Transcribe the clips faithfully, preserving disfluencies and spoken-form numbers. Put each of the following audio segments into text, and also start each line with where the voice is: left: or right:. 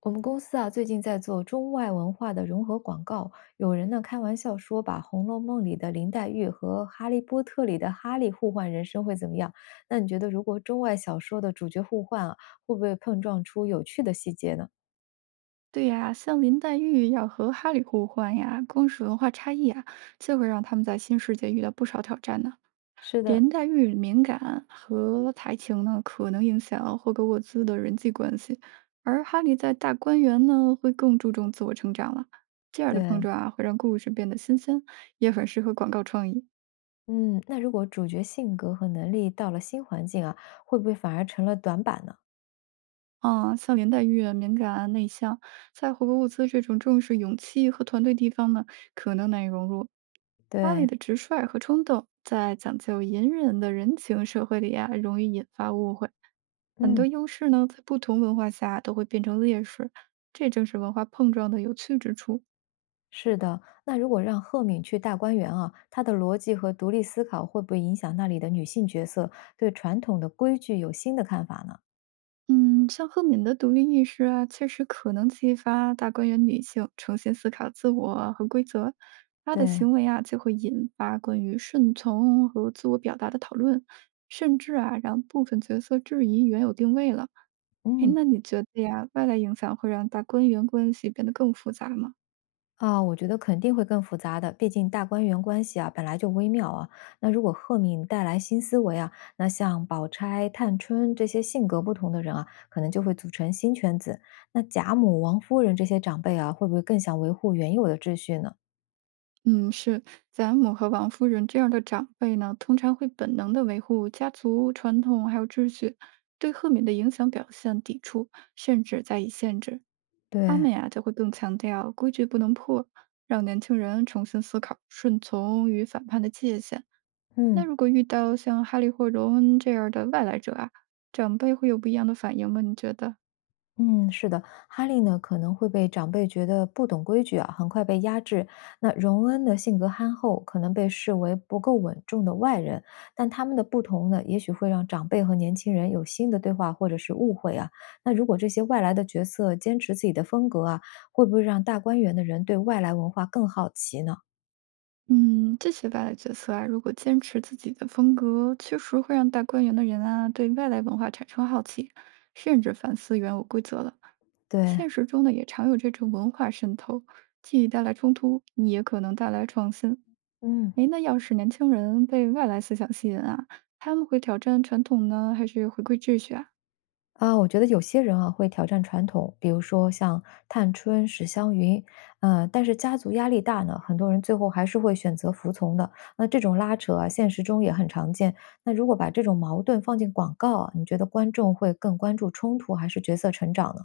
left: 我们公司啊，最近在做中外文化的融合广告，有人呢开玩笑说，把《红楼梦》里的林黛玉和《哈利波特》里的哈利互换人生会怎么样？那你觉得，如果中外小说的主角互换啊，会不会碰撞出有趣的细节呢？
right: 对呀，像林黛玉要和哈利互换呀，光是文化差异啊，就会让他们在新世界遇到不少挑战呢。
left: 是的。
right: 林黛玉敏感和才情呢，可能影响霍格沃兹的人际关系，而哈利在大观园呢，会更注重自我成长了。这样的碰
left: 对。
right: 撞啊，会让故事变得新鲜，也很适合广告创意。
left: 嗯，那如果主角性格和能力到了新环境啊，会不会反而成了短板呢？
right: 啊，像林黛玉啊敏感啊、内向，在回国物资这种重视勇气和团队地方呢，可能难以融入。阿里
left: 对。
right: 的直率和冲动，在讲究隐忍的人情社会里啊，容易引发误会。很多
left: 嗯。
right: 优势呢，在不同文化下都会变成劣势，这正是文化碰撞的有趣之处。
left: 是的，那如果让赫敏去大观园啊，她的逻辑和独立思考会不会影响那里的女性角色对传统的规矩有新的看法呢？
right: 嗯，像赫敏的独立意识啊，确实可能激发大观园女性重新思考自我啊和规则。她的
left: 对。
right: 行为啊，就会引发关于顺从和自我表达的讨论，甚至啊，让部分角色质疑原有定位了。哎，
left: 嗯。
right: 那你觉得呀，外来影响会让大观园关系变得更复杂吗？
left: 啊，我觉得肯定会更复杂的，毕竟大观园关系啊本来就微妙啊。那如果赫敏带来新思维啊，那像宝钗、探春这些性格不同的人啊，可能就会组成新圈子。那贾母、王夫人这些长辈啊，会不会更想维护原有的秩序呢？
right: 嗯，是，贾母和王夫人这样的长辈呢，通常会本能的维护家族传统还有秩序，对赫敏的影响表现抵触，甚至加以限制。他
left: 对。
right: 们呀就会更强调规矩不能破，让年轻人重新思考顺从与反叛的界限。那
left: 嗯。
right: 如果遇到像哈利或荣恩这样的外来者啊，长辈会有不一样的反应吗？你觉得？
left: 嗯，是的，哈利呢可能会被长辈觉得不懂规矩啊，很快被压制。那荣恩的性格憨厚，可能被视为不够稳重的外人。但他们的不同呢，也许会让长辈和年轻人有新的对话或者是误会啊。那如果这些外来的角色坚持自己的风格啊，会不会让大观园的人对外来文化更好奇呢？
right: 嗯，这些外来角色啊，如果坚持自己的风格，确实会让大观园的人啊对外来文化产生好奇，甚至反思原有规则了。
left: 对。
right: 现实中呢，也常有这种文化渗透，既带来冲突，也可能带来创新。
left: 嗯。
right: 诶，那要是年轻人被外来思想吸引啊，他们会挑战传统呢，还是回归秩序啊？
left: 啊，我觉得有些人啊会挑战传统，比如说像探春、史湘云，呃，但是家族压力大呢，很多人最后还是会选择服从的。那这种拉扯啊，现实中也很常见。那如果把这种矛盾放进广告啊，你觉得观众会更关注冲突还是角色成长呢？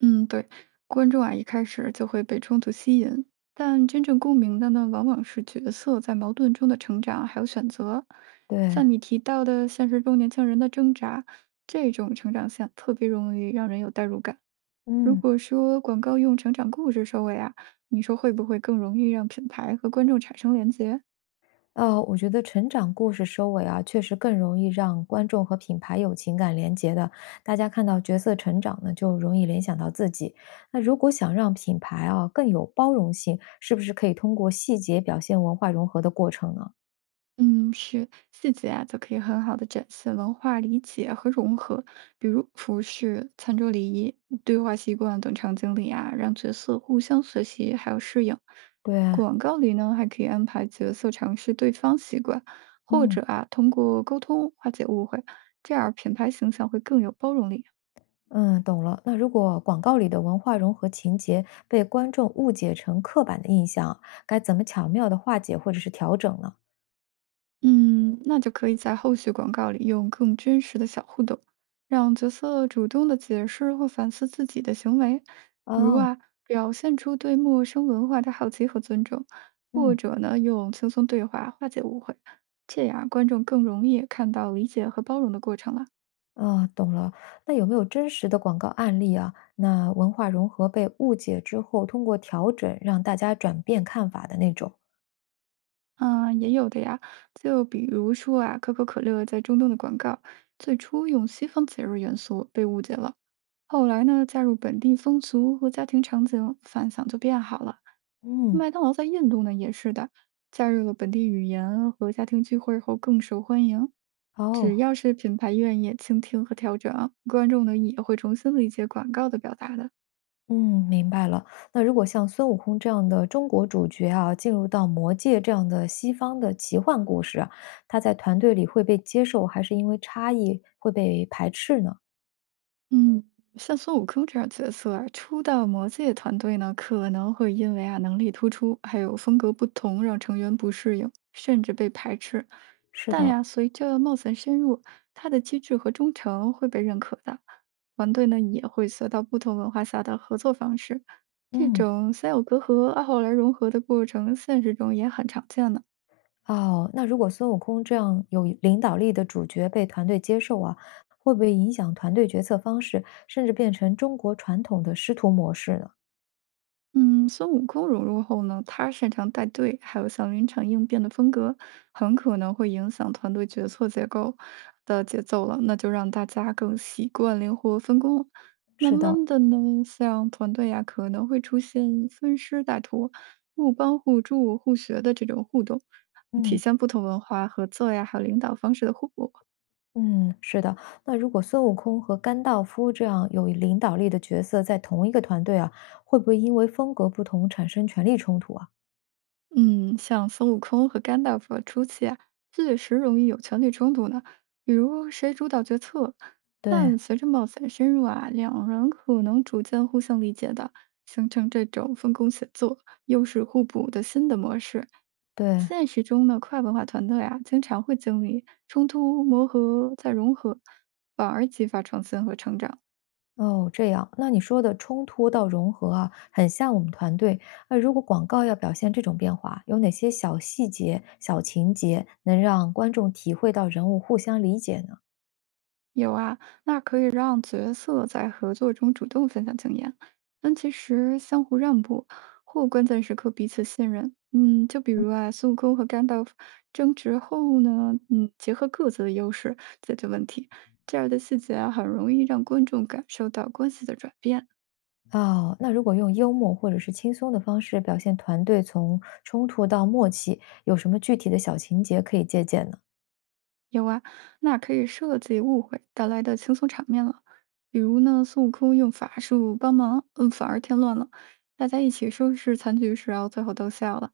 right: 嗯，对，观众啊一开始就会被冲突吸引，但真正共鸣的呢，往往是角色在矛盾中的成长还有选择。
left: 对。
right: 像你提到的现实中年轻人的挣扎，这种成长线特别容易让人有代入感。如
left: 嗯。
right: 果说广告用成长故事收尾啊，你说会不会更容易让品牌和观众产生连结？
left: 哦，我觉得成长故事收尾啊，确实更容易让观众和品牌有情感连结的。大家看到角色成长呢，就容易联想到自己。那如果想让品牌啊更有包容性，是不是可以通过细节表现文化融合的过程呢？
right: 嗯，是细节啊，就可以很好的展现文化理解和融合，比如服饰、餐桌礼仪、对话习惯等场景里啊，让角色互相学习还有适应。
left: 对。
right: 广告里呢，还可以安排角色尝试对方习惯，或
left: 嗯
right: 者啊，通过沟通化解误会，这样品牌形象会更有包容力。
left: 嗯，懂了。那如果广告里的文化融合情节被观众误解成刻板的印象啊，该怎么巧妙的化解或者是调整呢？
right: 嗯，那就可以在后续广告里用更真实的小互动，让角色主动的解释或反思自己的行为，如
left: 哦。
right: 啊，表现出对陌生文化的好奇和尊重，或
left: 嗯。
right: 者呢，用轻松对话化解误会，这样观众更容易看到理解和包容的过程了。
left: 啊，懂了。那有没有真实的广告案例啊？那文化融合被误解之后，通过调整让大家转变看法的那种？
right: 啊，也有的呀，就比如说啊，可口可乐在中东的广告，最初用西方节日元素被误解了。后来呢，加入本地风俗和家庭场景，反响就变好了。
left: 嗯。
right: 麦当劳在印度呢也是的，加入了本地语言和家庭聚会后更受欢迎。只
left: 哦。
right: 要是品牌愿意倾听和调整，观众呢也会重新理解广告的表达的。
left: 嗯，明白了。那如果像孙悟空这样的中国主角啊，进入到魔界这样的西方的奇幻故事啊他在团队里会被接受，还是因为差异会被排斥呢？
right: 嗯，像孙悟空这样角色啊，初到魔界团队呢，可能会因为啊能力突出，还有风格不同，让成员不适应，甚至被排斥。
left: 是
right: 但
left: 的。
right: 呀，随着冒险深入，他的机智和忠诚会被认可的，团队呢也会学到不同文化下的合作方式。这
left: 嗯。
right: 种三有隔阂，啊后来融合的过程，现实中也很常见的。
left: 哦，那如果孙悟空这样有领导力的主角被团队接受啊，会不会影响团队决策方式，甚至变成中国传统的师徒模式呢？
right: 嗯，孙悟空融入后呢，他擅长带队，还有像临场应变的风格，很可能会影响团队决策结构的节奏了。那就让大家更习惯灵活分工。慢
left: 是的。
right: 慢的呢，像团队呀、可能会出现分师带徒、互帮互助、互学的这种互动，体
left: 嗯
right: 现不同文化合作呀，还有领导方式的互补。
left: 嗯，是的。那如果孙悟空和甘道夫这样有领导力的角色在同一个团队啊，会不会因为风格不同产生权力冲突啊？
right: 嗯，像孙悟空和甘道夫初期啊，确实容易有权力冲突呢，比如谁主导决策。
left: 对。
right: 但随着冒险深入啊，两人可能逐渐互相理解的，形成这种分工协作、优势互补的新的模式。
left: 对。
right: 现实中呢，跨文化团队啊，经常会经历冲突、磨合再融合，反而激发创新和成长。
left: 哦，这样，那你说的冲突到融合啊，很像我们团队。那如果广告要表现这种变化，有哪些小细节、小情节能让观众体会到人物互相理解呢？
right: 有啊，那可以让角色在合作中主动分享经验，但其实相互让步或关键时刻彼此信任。嗯，就比如啊，孙悟空和甘道夫争执后呢，嗯，结合各自的优势解决问题，这样的细节啊，很容易让观众感受到关系的转变。
left: 哦，那如果用幽默或者是轻松的方式表现团队从冲突到默契，有什么具体的小情节可以借鉴呢？
right: 有啊，那可以设计误会带来的轻松场面了。比如呢，孙悟空用法术帮忙，嗯，反而添乱了。大家一起收拾残局时啊，然后最后都笑了。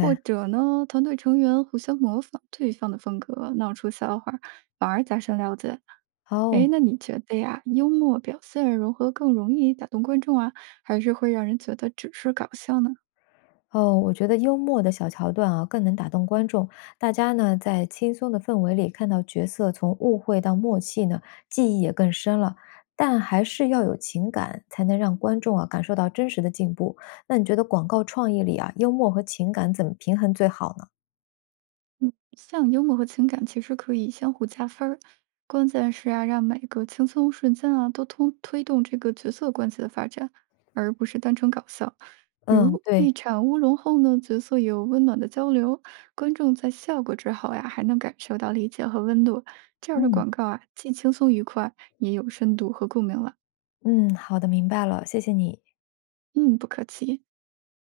right: 或者呢，团队成员互相模仿对方的风格，闹出笑话，反而加深了解。哎，
left: 哦。
right: 那你觉得呀，幽默表现如何更容易打动观众啊，还是会让人觉得只是搞笑呢？
left: 哦，我觉得幽默的小桥段啊，更能打动观众。大家呢，在轻松的氛围里看到角色从误会到默契呢，记忆也更深了。但还是要有情感，才能让观众啊感受到真实的进步。那你觉得广告创意里啊，幽默和情感怎么平衡最好呢？
right: 像幽默和情感其实可以相互加分儿，关键是啊，让每个轻松瞬间啊，都通推动这个角色关系的发展，而不是单纯搞笑。比
left: 嗯，
right: 如一
left: 对。
right: 场乌龙后呢，角色有温暖的交流，观众在笑过之后呀，还能感受到理解和温度。这样的
left: 嗯
right: 广告啊，既轻松愉快，也有深度和共鸣了。
left: 嗯，好的，明白了，谢谢你。
right: 嗯，不可气。